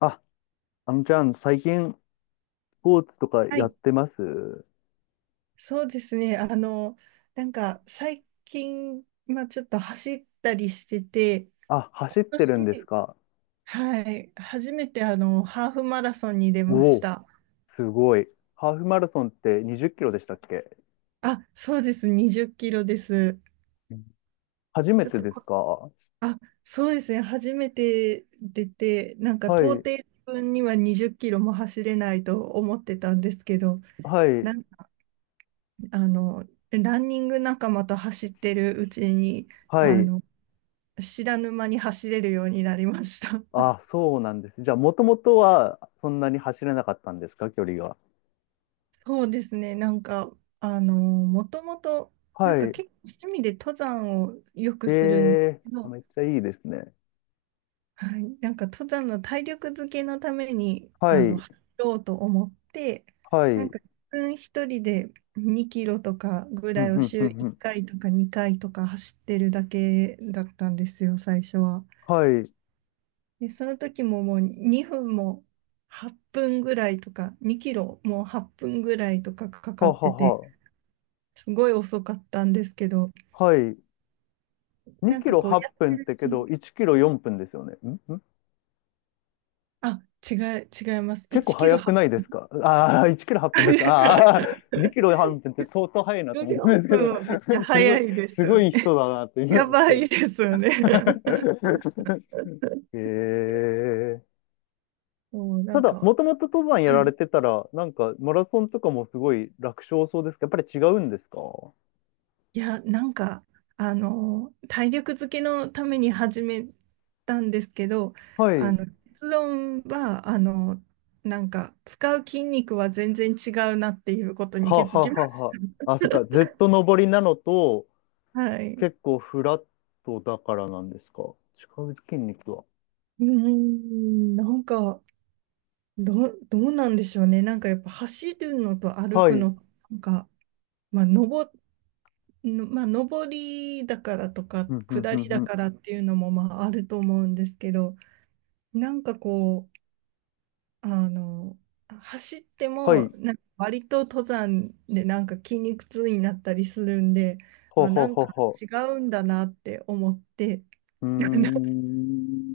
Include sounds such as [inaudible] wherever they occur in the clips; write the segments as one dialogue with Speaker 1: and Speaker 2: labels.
Speaker 1: あ、あのちゃん、最近、スポーツとか
Speaker 2: は
Speaker 1: やっ
Speaker 2: い、
Speaker 1: てます？
Speaker 2: そうですね。なんか最近、まあ、ちょっと走ったりしてて、
Speaker 1: あ、
Speaker 2: 今
Speaker 1: 走ってるんです
Speaker 2: 年、
Speaker 1: か？
Speaker 2: はい、初めてハーフマラソンに出
Speaker 1: お、
Speaker 2: まし
Speaker 1: お、
Speaker 2: た。
Speaker 1: すごい。ハーフマラソンって20キロでしたっけ？
Speaker 2: あ、そうです、20キロです。
Speaker 1: うん、初め
Speaker 2: ちょっ
Speaker 1: て
Speaker 2: と
Speaker 1: です
Speaker 2: こ、
Speaker 1: か？は
Speaker 2: あ、そうですね、初めて出て、なんか到
Speaker 1: い、
Speaker 2: 底自分には20キロも走れないと思ってたんですけど、
Speaker 1: はい、
Speaker 2: なんか、あの、ランニング仲間と走ってるうちに、
Speaker 1: は
Speaker 2: あ
Speaker 1: い。
Speaker 2: の、知らぬ間に走れるようになりました。[laughs]
Speaker 1: あ、そうなんです。じゃあ、もともとはそんなに走れなかったんですか、距離が。
Speaker 2: そうですね、なんか、もともと、なん
Speaker 1: は
Speaker 2: か
Speaker 1: い。
Speaker 2: 結構趣味で登山をよ
Speaker 1: え
Speaker 2: くするんです
Speaker 1: えー、
Speaker 2: け
Speaker 1: あ、
Speaker 2: ど、
Speaker 1: めっちゃいいですね。
Speaker 2: はい、なんか登山の体力づけのために、
Speaker 1: はい、
Speaker 2: 走ろうと思って、
Speaker 1: は
Speaker 2: なん
Speaker 1: い。
Speaker 2: か自分一人で2キロとかぐ
Speaker 1: ふ
Speaker 2: ら
Speaker 1: ん
Speaker 2: い
Speaker 1: ふ
Speaker 2: を
Speaker 1: んふ
Speaker 2: 週
Speaker 1: んふ
Speaker 2: 1
Speaker 1: ん。
Speaker 2: 回とか2回とか走ってるだけだったんですよ、最初は。
Speaker 1: はい。
Speaker 2: で、その時ももう2分も8分ぐらいとか、2キロもう8分ぐらいとかかか
Speaker 1: は
Speaker 2: っ
Speaker 1: は
Speaker 2: てて、
Speaker 1: は。
Speaker 2: すごい遅かったんですけど、
Speaker 1: はい。
Speaker 2: な
Speaker 1: 2
Speaker 2: ん
Speaker 1: キ
Speaker 2: か
Speaker 1: ロ
Speaker 2: こうや
Speaker 1: 8
Speaker 2: って
Speaker 1: 分っ
Speaker 2: る
Speaker 1: て
Speaker 2: うち
Speaker 1: け
Speaker 2: に、
Speaker 1: ど、1キロ4分ですよね。
Speaker 2: あ、違い、違います。
Speaker 1: 結構
Speaker 2: 1キロ
Speaker 1: 早く
Speaker 2: 8
Speaker 1: ないで
Speaker 2: 分。
Speaker 1: すか？ああー、1キロ8分だった。ああ、2キロ
Speaker 2: [laughs]
Speaker 1: 8分って相当早いなと思った
Speaker 2: 14
Speaker 1: んですけど、
Speaker 2: 分はめっちゃ
Speaker 1: [laughs] すご
Speaker 2: 早
Speaker 1: い、
Speaker 2: いです
Speaker 1: す
Speaker 2: よ
Speaker 1: ごい
Speaker 2: ね。
Speaker 1: 人だなって、今
Speaker 2: や
Speaker 1: の
Speaker 2: ば
Speaker 1: 人。
Speaker 2: いですよね。[laughs]
Speaker 1: [laughs] ええ、
Speaker 2: もうな
Speaker 1: た
Speaker 2: ん
Speaker 1: だ、
Speaker 2: か、
Speaker 1: もともと登山や
Speaker 2: は
Speaker 1: ら
Speaker 2: い、
Speaker 1: れてたら、なんか、マラソンとかもすごい楽勝そうですけど、やっぱり違うんですか？は
Speaker 2: いや、なんか、体力づけのために始めたんですけど、あ
Speaker 1: い。
Speaker 2: の、結論は、なんか、使う筋肉は全然違うなっていうことに気
Speaker 1: は
Speaker 2: づ
Speaker 1: は
Speaker 2: きま
Speaker 1: は
Speaker 2: し
Speaker 1: は。
Speaker 2: た。
Speaker 1: あ、そっか。ずっと登りなのと、
Speaker 2: [laughs] はい。う
Speaker 1: 結構フラットだからなんですか。使う筋肉は。
Speaker 2: ーん、なんか、どうなんでしょうね。なんかやっぱ走るのと歩
Speaker 1: は
Speaker 2: く
Speaker 1: い。
Speaker 2: の、なんか、まあ、上りだからとか、
Speaker 1: うん、うん、
Speaker 2: 下
Speaker 1: うん、
Speaker 2: り
Speaker 1: う
Speaker 2: だ
Speaker 1: ん。
Speaker 2: からっていうのも、まあ、あると思うんですけど、なんかこう、あの、走って
Speaker 1: は
Speaker 2: も、
Speaker 1: い。
Speaker 2: なんか割と登山でなんか筋肉痛になったりするんで、
Speaker 1: ほう
Speaker 2: あ、
Speaker 1: ほう
Speaker 2: なん
Speaker 1: ほう
Speaker 2: か
Speaker 1: ほ
Speaker 2: 違うんだなって思って、
Speaker 1: う。うー
Speaker 2: [laughs]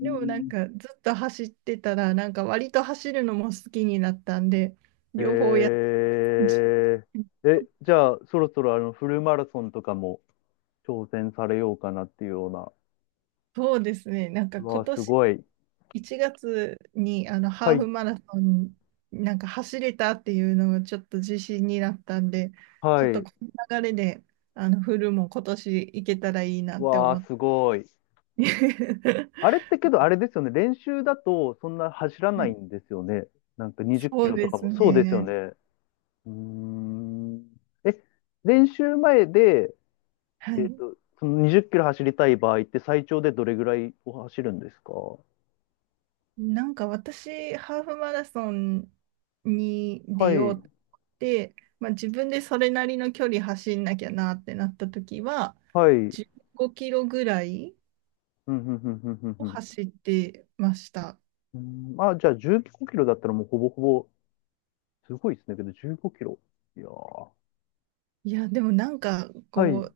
Speaker 2: でもなんかずっと走ってたら、なんか割と走るのも好きになったんで、両方やって、
Speaker 1: え
Speaker 2: [laughs]
Speaker 1: え、じゃあ、そろそろフルマラソンとかも挑戦されようかなっていうような。
Speaker 2: そうですね、なんか
Speaker 1: うわ
Speaker 2: 今
Speaker 1: ー、す
Speaker 2: 年
Speaker 1: ごい。
Speaker 2: 1月にハ
Speaker 1: は
Speaker 2: ーフ
Speaker 1: い、
Speaker 2: マラソンなんか走れたっていうのがちょっと自信になったんで、
Speaker 1: は
Speaker 2: ちょっと
Speaker 1: い。
Speaker 2: この流れでフルも今年行けたらいいなって
Speaker 1: わ
Speaker 2: 思っ
Speaker 1: ー、す
Speaker 2: て。
Speaker 1: ごい。あれっ
Speaker 2: [laughs]
Speaker 1: てけど、あれですよね。練習だと、そんな走ら
Speaker 2: は
Speaker 1: ない
Speaker 2: い、
Speaker 1: んですよね。なんか20キ
Speaker 2: そう
Speaker 1: ロと
Speaker 2: で
Speaker 1: か
Speaker 2: す
Speaker 1: も。そうですよね。
Speaker 2: ね。
Speaker 1: うーん。え、練習前で、
Speaker 2: はい。
Speaker 1: その20キロ走りたい場合って最長でどれぐらいを走るんですか？
Speaker 2: なんか私、ハーフマラソンに
Speaker 1: は
Speaker 2: 出よ
Speaker 1: い、
Speaker 2: うって、まあ、自分でそれなりの距離走んなきゃなってなった時は、
Speaker 1: はい。うん、
Speaker 2: 15キロぐらい
Speaker 1: うん、うん、うん、うんふ
Speaker 2: を
Speaker 1: ん。
Speaker 2: 走ってました。
Speaker 1: うん、あ、じゃあ15キロだったらもうほぼほぼ、すごいですね。けど15キロ。いやー。
Speaker 2: いや、でもなんか、
Speaker 1: はい、
Speaker 2: こ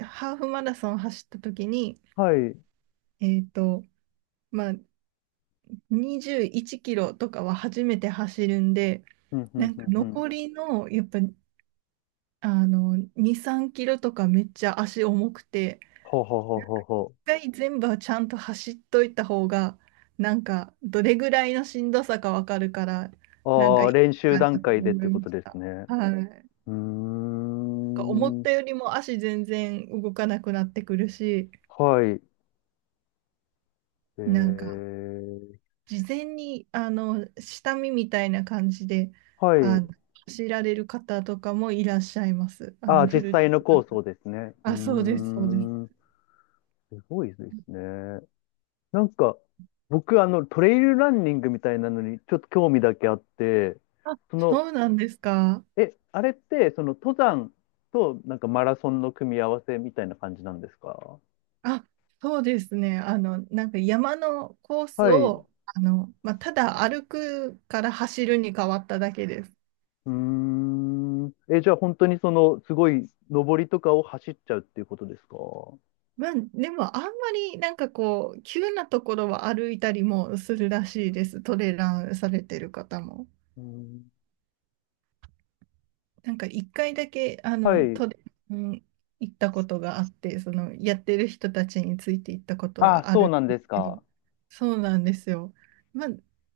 Speaker 2: う、ハーフマラソン走った時に、
Speaker 1: はい。うん、
Speaker 2: えっと、まあ、21キロとかは初めて走るんで、
Speaker 1: うん、う
Speaker 2: な
Speaker 1: ん、
Speaker 2: んか
Speaker 1: うん。
Speaker 2: 残りの、やっぱ、2、3キロとかめっちゃ足重くて、
Speaker 1: はあはあはあ
Speaker 2: 一
Speaker 1: は
Speaker 2: 回全部はちゃんと走っといた方が、なんか、どれぐらいのしんどさかわかるから、
Speaker 1: あ
Speaker 2: なん
Speaker 1: は
Speaker 2: か
Speaker 1: あ。あ
Speaker 2: い
Speaker 1: あ、
Speaker 2: い
Speaker 1: 練習
Speaker 2: かなと
Speaker 1: 段階でっ
Speaker 2: 思
Speaker 1: て
Speaker 2: い
Speaker 1: こ
Speaker 2: ま
Speaker 1: と
Speaker 2: し
Speaker 1: です
Speaker 2: た。
Speaker 1: ね。
Speaker 2: はい。なん
Speaker 1: うー
Speaker 2: か思っ
Speaker 1: ん。
Speaker 2: たよりも足全然動かなくなってくるし、
Speaker 1: はい。え
Speaker 2: なんか、
Speaker 1: ー、
Speaker 2: 事前に、下見みたいな感じで、
Speaker 1: は
Speaker 2: あ
Speaker 1: い。
Speaker 2: の、知られる方とかもいらっしゃいます。
Speaker 1: ああ、
Speaker 2: フ
Speaker 1: 実
Speaker 2: ル
Speaker 1: 際
Speaker 2: で。
Speaker 1: のコースをですね。う
Speaker 2: あ、そうで
Speaker 1: ー
Speaker 2: す、そうです。
Speaker 1: ん。すごいですね。なんか、僕、トレイルランニングみたいなのに、ちょっと興味だけあって、
Speaker 2: あ、
Speaker 1: その、
Speaker 2: そうなんですか。
Speaker 1: え、あれって、その、登山と、なんか、マラソンの組み合わせみたいな感じなんですか？
Speaker 2: あ、そうですね。なんか山のコース
Speaker 1: はい。う
Speaker 2: を、まあ、ただ歩くから走るに変わっただけです。
Speaker 1: ーん。え、じゃあ、本当に、その、すごい、登りとかを走っちゃうっていうことですか？
Speaker 2: まあ、でも、あんまりなんかこう、急なところは歩いたりもするらしいです。トレランされてる方も。
Speaker 1: うん。
Speaker 2: なんか一回だけ、
Speaker 1: はい。
Speaker 2: 都電に行ったことがあって、その、やってる人たちについて行ったこと
Speaker 1: あ、
Speaker 2: があ
Speaker 1: そ
Speaker 2: る
Speaker 1: うなん
Speaker 2: ん
Speaker 1: で
Speaker 2: です
Speaker 1: す
Speaker 2: けど、
Speaker 1: か？
Speaker 2: そうなんですよ。まあ、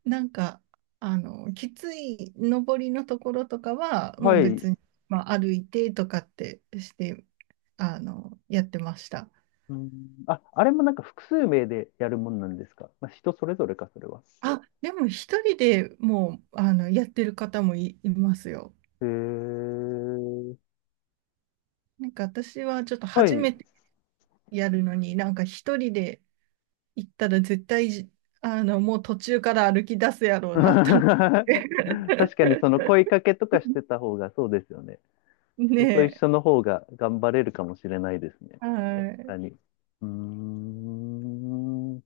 Speaker 2: なんか、きつい上りのところとかは、も
Speaker 1: は
Speaker 2: う
Speaker 1: い。
Speaker 2: 別に、まあ、歩いてとかってして、やってました。
Speaker 1: うん。あ、あれもなんか、複数名でやるもんなんですか？まあ、人それぞれか、それは。
Speaker 2: あ、でも一人でもう、やってる方もいますよ。
Speaker 1: へえ。
Speaker 2: なんか私はちょっと
Speaker 1: は
Speaker 2: 初
Speaker 1: い。
Speaker 2: めてやるのに、なんか一人で、行ったら絶対じ、もう途中から歩き出すや
Speaker 1: [laughs]
Speaker 2: ろうなと思って。[laughs]
Speaker 1: 確かにその声かけとかしてた方がそうですよね。人と一
Speaker 2: ね
Speaker 1: 緒の方が頑張れるかもしれないですね。
Speaker 2: え。
Speaker 1: 確
Speaker 2: はい。
Speaker 1: かに。うーん。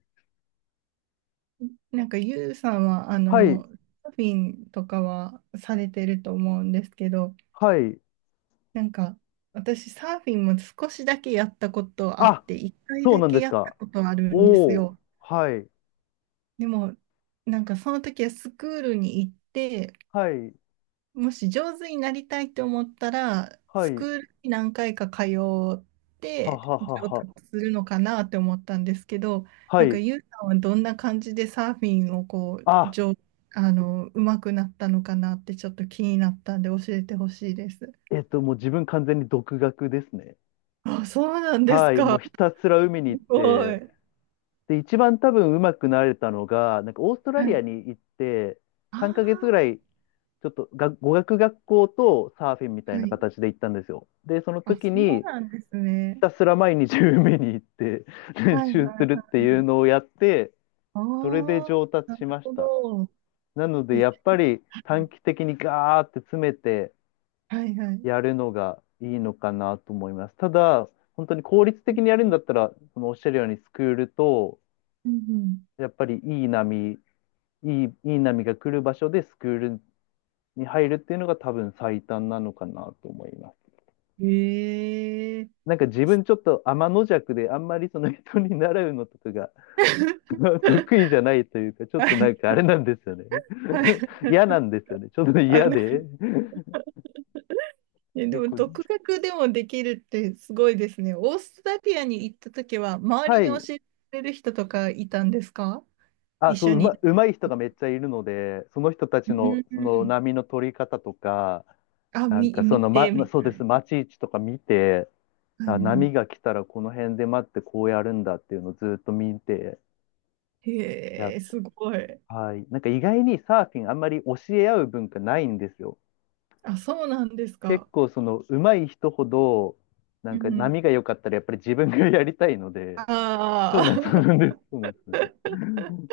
Speaker 2: なんか、ゆうさんは、
Speaker 1: はい、
Speaker 2: サーフィンとかはされてると思うんですけど、
Speaker 1: はい。
Speaker 2: なんか、私、サーフィンも少しだけやったことあっ
Speaker 1: あ、
Speaker 2: て、一回
Speaker 1: そう
Speaker 2: だ
Speaker 1: なんで
Speaker 2: け
Speaker 1: す
Speaker 2: やった
Speaker 1: か？
Speaker 2: ことあるんです
Speaker 1: おー、
Speaker 2: よ。
Speaker 1: はい、
Speaker 2: でも、なんか、その時はスクールに行って、
Speaker 1: はい、
Speaker 2: もし上手になりたいと思ったら、
Speaker 1: は
Speaker 2: スク
Speaker 1: い、
Speaker 2: ールに何回か通っ
Speaker 1: は
Speaker 2: て
Speaker 1: はは
Speaker 2: 上
Speaker 1: は。
Speaker 2: 達するのかなって思ったんですけど、
Speaker 1: は
Speaker 2: なんか
Speaker 1: い。
Speaker 2: ユウさんはどんな感じでサーフィンをこう、
Speaker 1: あ、
Speaker 2: 上、あの、う手くなったのかなってちょっと気になったんで教えてほしいです。
Speaker 1: もう自分完全に独学ですね。
Speaker 2: あ、そうなんです
Speaker 1: はい、もう
Speaker 2: か。
Speaker 1: ひたすら海に
Speaker 2: す
Speaker 1: 行っ
Speaker 2: ご
Speaker 1: て、
Speaker 2: い。
Speaker 1: で、一番多分うまくなれたのが、なんかオーストラ
Speaker 2: は
Speaker 1: リ
Speaker 2: い。
Speaker 1: アに行って、3ヶ月ぐら
Speaker 2: あ
Speaker 1: い、ちょっとが語学学校とサーフィンみた
Speaker 2: あ、
Speaker 1: い
Speaker 2: は
Speaker 1: な
Speaker 2: い。
Speaker 1: 形で行ったんですよ。で、その
Speaker 2: あ、
Speaker 1: 時
Speaker 2: そ
Speaker 1: に、
Speaker 2: うなんです
Speaker 1: ひ
Speaker 2: ね。
Speaker 1: たすら毎日海に行って [laughs] 練
Speaker 2: はいはい
Speaker 1: 習
Speaker 2: は
Speaker 1: するって
Speaker 2: い
Speaker 1: い
Speaker 2: は
Speaker 1: う
Speaker 2: い。
Speaker 1: のをやって、
Speaker 2: あ
Speaker 1: それで上
Speaker 2: あ、
Speaker 1: 達
Speaker 2: な
Speaker 1: し
Speaker 2: る
Speaker 1: まし
Speaker 2: ほ
Speaker 1: た。
Speaker 2: ど。
Speaker 1: なので、
Speaker 2: え、
Speaker 1: やっぱり短期的にガーって詰めて
Speaker 2: はいはい。
Speaker 1: やるのがいいのかなと思います。ただ、本当に効率的にやるんだったら、そのおっしゃるようにスクールと、
Speaker 2: うん
Speaker 1: やっぱりいい波が来る場所でスクールに入るっていうのが多分最短なのかなと思います。
Speaker 2: うん。ええ。
Speaker 1: なんか自分ちょっと天の弱であんまりその人に習うのとかが [laughs] 得意じ
Speaker 2: [laughs]
Speaker 1: ゃないというか、ちょっ
Speaker 2: は
Speaker 1: とな
Speaker 2: い。
Speaker 1: んかあれなんですよね
Speaker 2: はい。
Speaker 1: [laughs]。嫌なんですよね。ちょっと
Speaker 2: あ
Speaker 1: 嫌
Speaker 2: の、
Speaker 1: で [laughs]。
Speaker 2: で
Speaker 1: 結
Speaker 2: も
Speaker 1: 構、
Speaker 2: 独学でもできるってすごいですね。オーストラリアに行った時は、周り
Speaker 1: は
Speaker 2: に教
Speaker 1: い。
Speaker 2: えてくれる人とかいたんですか、
Speaker 1: あ、
Speaker 2: 一
Speaker 1: そう、
Speaker 2: 緒に。
Speaker 1: うまい人がめっちゃいるので、その人た
Speaker 2: う
Speaker 1: ちのその
Speaker 2: ん、
Speaker 1: 波の取り方とか、なんかそ
Speaker 2: 見
Speaker 1: の、ま、
Speaker 2: て。は
Speaker 1: まそうです、待ち位置とか見て、
Speaker 2: い
Speaker 1: あ、
Speaker 2: は
Speaker 1: 波が来たらこの辺で待ってこうやるんだっていうのをずっと見て
Speaker 2: い。
Speaker 1: やっ
Speaker 2: へえ、
Speaker 1: て、
Speaker 2: すごい。
Speaker 1: はい。なんか意外にサーフィンあんまり教え合う文化ないんですよ。
Speaker 2: あ、そうなんです
Speaker 1: 結
Speaker 2: か。
Speaker 1: 構その上手い人ほど、な
Speaker 2: う
Speaker 1: んか
Speaker 2: んうん。
Speaker 1: 波が良かったらやっぱり自分がやりたいので、そうな
Speaker 2: あ
Speaker 1: んです、そう
Speaker 2: あ。
Speaker 1: なんです、そうなんです。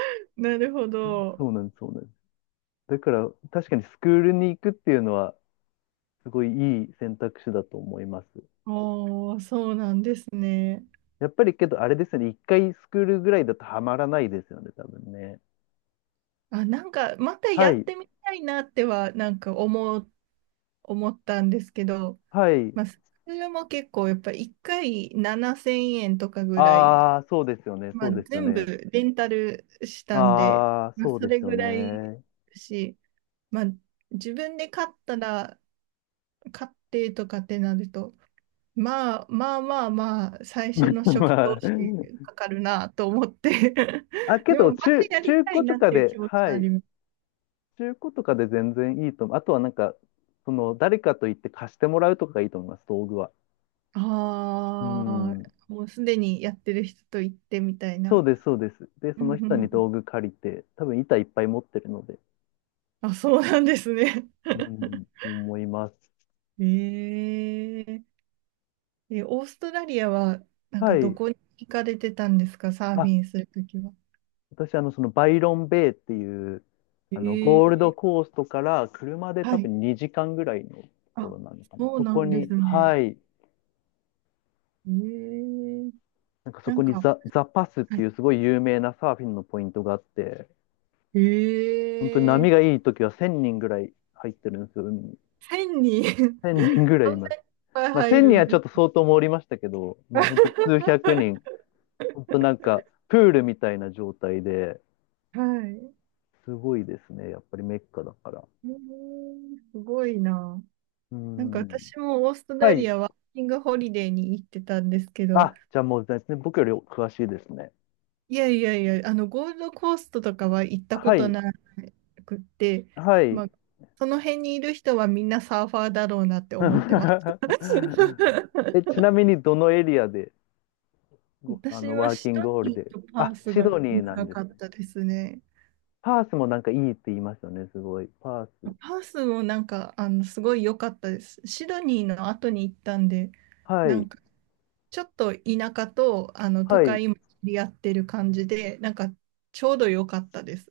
Speaker 2: [laughs] なるほ
Speaker 1: そ
Speaker 2: ど。
Speaker 1: うなんです、そうなんです。だから確かにスクールに行くっていうのはすごいいい選択肢だと思います。
Speaker 2: おー、そうなんですね。
Speaker 1: やっぱりけどあれですよね、一回スクールぐらいだとハマらないですよね、多分ね。
Speaker 2: あ、なんか、また
Speaker 1: は
Speaker 2: やっ
Speaker 1: い、
Speaker 2: てみたいなっては、思ったんですけど、
Speaker 1: はい。
Speaker 2: まあ、それも結構、やっぱ1回7000円とかぐらい、
Speaker 1: ああ、そうですよね、
Speaker 2: ま
Speaker 1: そ
Speaker 2: あ、
Speaker 1: うですよ
Speaker 2: 全部
Speaker 1: ね。
Speaker 2: レンタルしたんで、
Speaker 1: ああ、
Speaker 2: まあ、
Speaker 1: そう
Speaker 2: そ
Speaker 1: で
Speaker 2: れ
Speaker 1: すよ
Speaker 2: ぐらい
Speaker 1: ね。
Speaker 2: し、まあ、自分で買ったら、買ってとかってなると、まあまあまあまあ、最
Speaker 1: [laughs] ま
Speaker 2: 初の
Speaker 1: あ、
Speaker 2: 初期
Speaker 1: ま
Speaker 2: 投
Speaker 1: あ
Speaker 2: 資かかるなと思って。 [laughs]
Speaker 1: あ、け
Speaker 2: でも、
Speaker 1: ど、
Speaker 2: またやり
Speaker 1: 中
Speaker 2: たい
Speaker 1: 古と
Speaker 2: なっ
Speaker 1: か
Speaker 2: ていう気
Speaker 1: で、
Speaker 2: 持ち
Speaker 1: は
Speaker 2: はあ
Speaker 1: い、
Speaker 2: ります。
Speaker 1: 中古とかで全然いいと思う。あとはなんか、その、誰かと言って貸してもらうとかがいいと思います、道具は。う
Speaker 2: あ
Speaker 1: ん。
Speaker 2: あ、もうすでにやってる人と行ってみたい
Speaker 1: そう
Speaker 2: な。
Speaker 1: です、そうです。で、
Speaker 2: う
Speaker 1: そ
Speaker 2: ん
Speaker 1: の
Speaker 2: うんう
Speaker 1: 人に
Speaker 2: ん、
Speaker 1: 道具借りて、多分板いっぱい持ってるので、
Speaker 2: あ、そうなんですね。
Speaker 1: う
Speaker 2: [laughs]
Speaker 1: ん、思います。
Speaker 2: え、え、え、オーストラリアは、なん
Speaker 1: は
Speaker 2: かど
Speaker 1: い。
Speaker 2: こに行かれてたんですか、サーフ
Speaker 1: あ、
Speaker 2: ィンするときは。
Speaker 1: 私、そのバイロンベイっていう、ゴール
Speaker 2: え
Speaker 1: ド
Speaker 2: え、
Speaker 1: コーストから車で
Speaker 2: は
Speaker 1: 多
Speaker 2: い。
Speaker 1: 分2時間ぐらいのとこ
Speaker 2: あ、
Speaker 1: ろなのかな。
Speaker 2: そう
Speaker 1: そ
Speaker 2: な
Speaker 1: こ
Speaker 2: んで
Speaker 1: に、
Speaker 2: すね。
Speaker 1: はい、
Speaker 2: ええ、
Speaker 1: なんかそ
Speaker 2: な
Speaker 1: こ
Speaker 2: んか、
Speaker 1: に
Speaker 2: は
Speaker 1: ザパスっていうすごい有名なサーフィンのポイントがあって、本当に
Speaker 2: い、え
Speaker 1: 波が
Speaker 2: え、
Speaker 1: いい時は1000人ぐらい入ってるんですよ、海に。
Speaker 2: 1000人。 [laughs] そんなにいっ
Speaker 1: 1000人ぐらいいます。
Speaker 2: ぱい
Speaker 1: まあ
Speaker 2: 入
Speaker 1: 1000
Speaker 2: る
Speaker 1: 人
Speaker 2: ん
Speaker 1: は
Speaker 2: で
Speaker 1: ちょっと
Speaker 2: す
Speaker 1: 相当盛りましたけど、まあ本
Speaker 2: か。
Speaker 1: 当に数百人、本当なんかプールみたいな状態で、
Speaker 2: [laughs] はい。
Speaker 1: すごいですね、やっぱりメッカだから。
Speaker 2: ええ、すごいな。
Speaker 1: う
Speaker 2: なんか
Speaker 1: ん。
Speaker 2: 私もオーストラ
Speaker 1: は
Speaker 2: リ
Speaker 1: い。
Speaker 2: アワーキングホリデーに行ってたんですけど、
Speaker 1: あ、じゃあもう全然僕より詳しいですね。
Speaker 2: いやいやいや、ゴールドコーストとかは行ったこ
Speaker 1: は
Speaker 2: と
Speaker 1: い、
Speaker 2: なくって、
Speaker 1: はい。
Speaker 2: まあ、その辺にいる人はみんなサーファーだろうなって思ってます。
Speaker 1: [laughs] え、ち
Speaker 2: [laughs]
Speaker 1: なみにどのエリアで、ごあ
Speaker 2: 私
Speaker 1: の、
Speaker 2: は
Speaker 1: ワーキ
Speaker 2: シ
Speaker 1: ン
Speaker 2: ド
Speaker 1: グホリ
Speaker 2: ニ
Speaker 1: デー、
Speaker 2: ーとパー
Speaker 1: あ、
Speaker 2: ス
Speaker 1: シ
Speaker 2: が
Speaker 1: ドニーなん
Speaker 2: 長
Speaker 1: です
Speaker 2: かっ
Speaker 1: ね。
Speaker 2: たですね。
Speaker 1: パースもなんかいいって言いますよね、すごい。パース。
Speaker 2: パースもなんか、すごい良かったです。シドニーの後に行ったんで、
Speaker 1: は
Speaker 2: な
Speaker 1: い、
Speaker 2: んかちょっと田舎と都
Speaker 1: はい。う
Speaker 2: 会も切り合ってる感じで、なんかちょうど良かったです。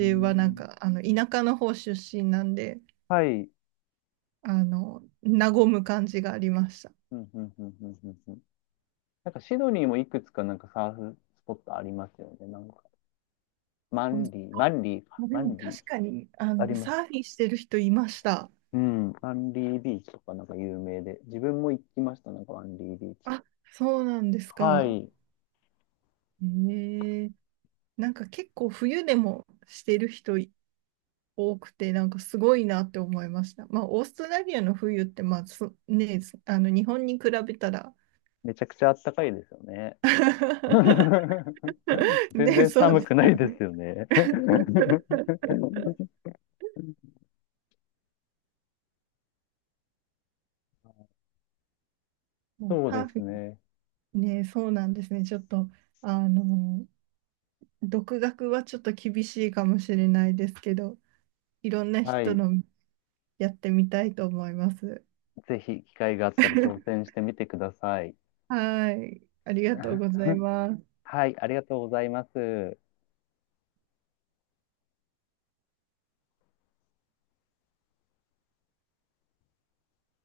Speaker 1: ー
Speaker 2: はなん
Speaker 1: ん、
Speaker 2: か田舎の方出身なんで、
Speaker 1: はい。
Speaker 2: 和む感じがありました。
Speaker 1: うん、うん、うん、うん、うんうん。なんかシドニーもいくつかなんかサーフスポットありますよね、なんか。マ
Speaker 2: うん、
Speaker 1: ンリー、マンリーか、
Speaker 2: で
Speaker 1: マ
Speaker 2: も
Speaker 1: ンリー。
Speaker 2: 確かに、
Speaker 1: あります。
Speaker 2: サーフィンしてる人いました。
Speaker 1: うん、アンリービーチとかなんか有名で、自分も行きました、なんかアンリービーチ。
Speaker 2: あ、そうなんです
Speaker 1: は
Speaker 2: か。
Speaker 1: い。
Speaker 2: ええ、なんか結構冬でもしてる人多くて、なんかすごいなって思いました。まあ、オーストラリアの冬って、まあ、そね、日本に比べたら、
Speaker 1: めちゃくちゃあったかいですよね。
Speaker 2: [laughs]
Speaker 1: [laughs] 全
Speaker 2: ね、
Speaker 1: 然
Speaker 2: そう
Speaker 1: 寒
Speaker 2: です
Speaker 1: くな
Speaker 2: よ
Speaker 1: いで
Speaker 2: ね。
Speaker 1: すよね。[laughs]
Speaker 2: [laughs] もう
Speaker 1: そうで
Speaker 2: サーフ
Speaker 1: す
Speaker 2: ィ
Speaker 1: ね。
Speaker 2: ンね、そうなんですね。ちょっと、あの、独学はちょっと厳しいかもしれないですけど、いろんな
Speaker 1: は
Speaker 2: 人
Speaker 1: い。
Speaker 2: のやってみたいと思います。
Speaker 1: ぜひ機会があったら挑戦してみてください。
Speaker 2: はい、ありがとう
Speaker 1: [laughs]
Speaker 2: ございます。
Speaker 1: はい、ありがとうございます。